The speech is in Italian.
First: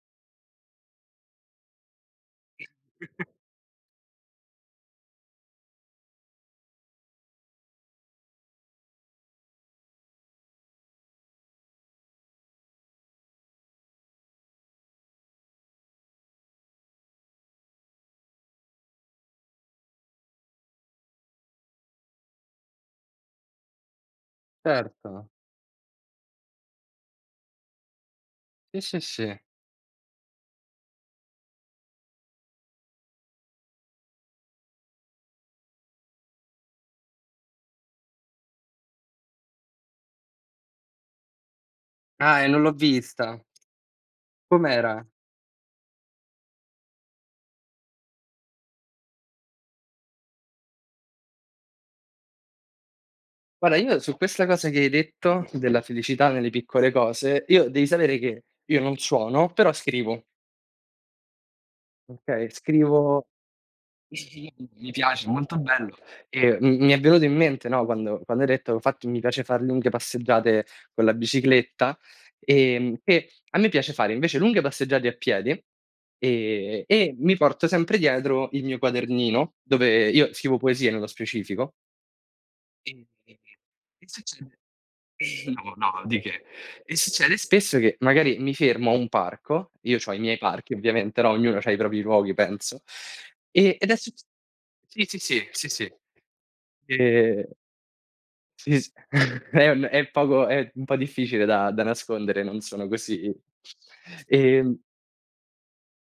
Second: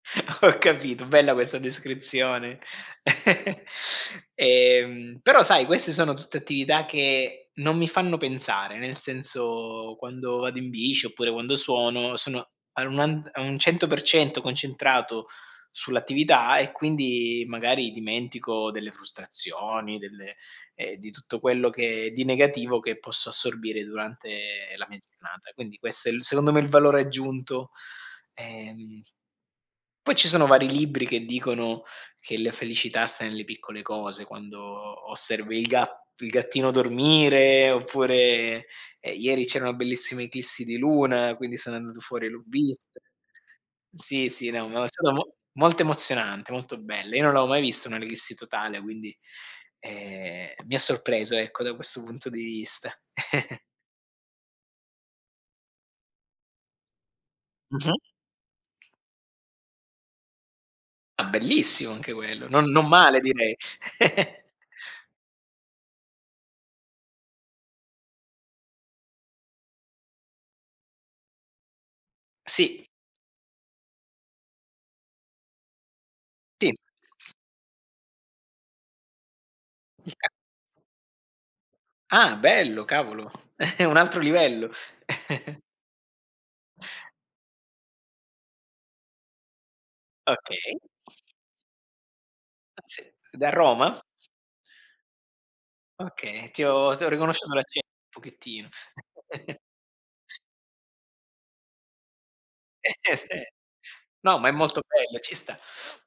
Ho capito, bella questa descrizione. Ehm, però sai queste sono tutte attività che non mi fanno pensare; nel senso quando vado in bici oppure quando suono sono a anuand a un 100% concentrato sull'attività e quindi magari dimentico delle frustrazioni, delle ehm, di tutto quello che di negativo che posso assorbire durante la mia Certo. giornata. Quindi questo è il secondo me il valore aggiunto. Sì, sì, Ehm, sì. poi ci sono vari libri che dicono che la felicità sta nelle piccole cose: quando osservi il ga il gattino dormire oppure, ehm, ieri c'era bellissima eclissi di luna, quindi sono andato fuori e Ah, l'ho e non l'ho vista. vista. Sì, sì, no, ma è Com'era? stato mo molto emozionante, molto bella. Io non l'avevo mai visto un'eclissi totale, quindi, ehm, mi ha sorpreso ecco da questo punto di vista. Guarda io su questa cosa che hai detto della felicità nelle piccole cose, io devi Mh-mh. sapere che io non suono, però scrivo. Ah bellissimo anche quello, Okay, non non male scrivo direi. [unintelligible] mi piace, molto bello. E m mi è venuto in mente, no, quando quando hai detto: "Infatti mi piace far lunghe passeggiate con la bicicletta", Sì. ehm, che a me piace fare invece lunghe passeggiate a piedi, Sì. ehm, e mi porto sempre dietro il mio quadernino, dove [unintelligible] io scrivo poesie nello specifico. Ah bello E cavolo. e e È un che altro succede? livello. No, no di che. E succede spesso che magari mi fermo a un parco- io c'ho i miei parchi Okay. ovviamente no, ognuno c'ha i propri luoghi penso- Pazze da e ed Roma? succe sì, sì, sì, sì, sì. Okay, ti ho ti ho Ehm riconosciuto l'accento un pochettino. Sì s è un è poco è un po' difficile da da nascondere, non sono così No, ma è molto ehm bello, ci sta.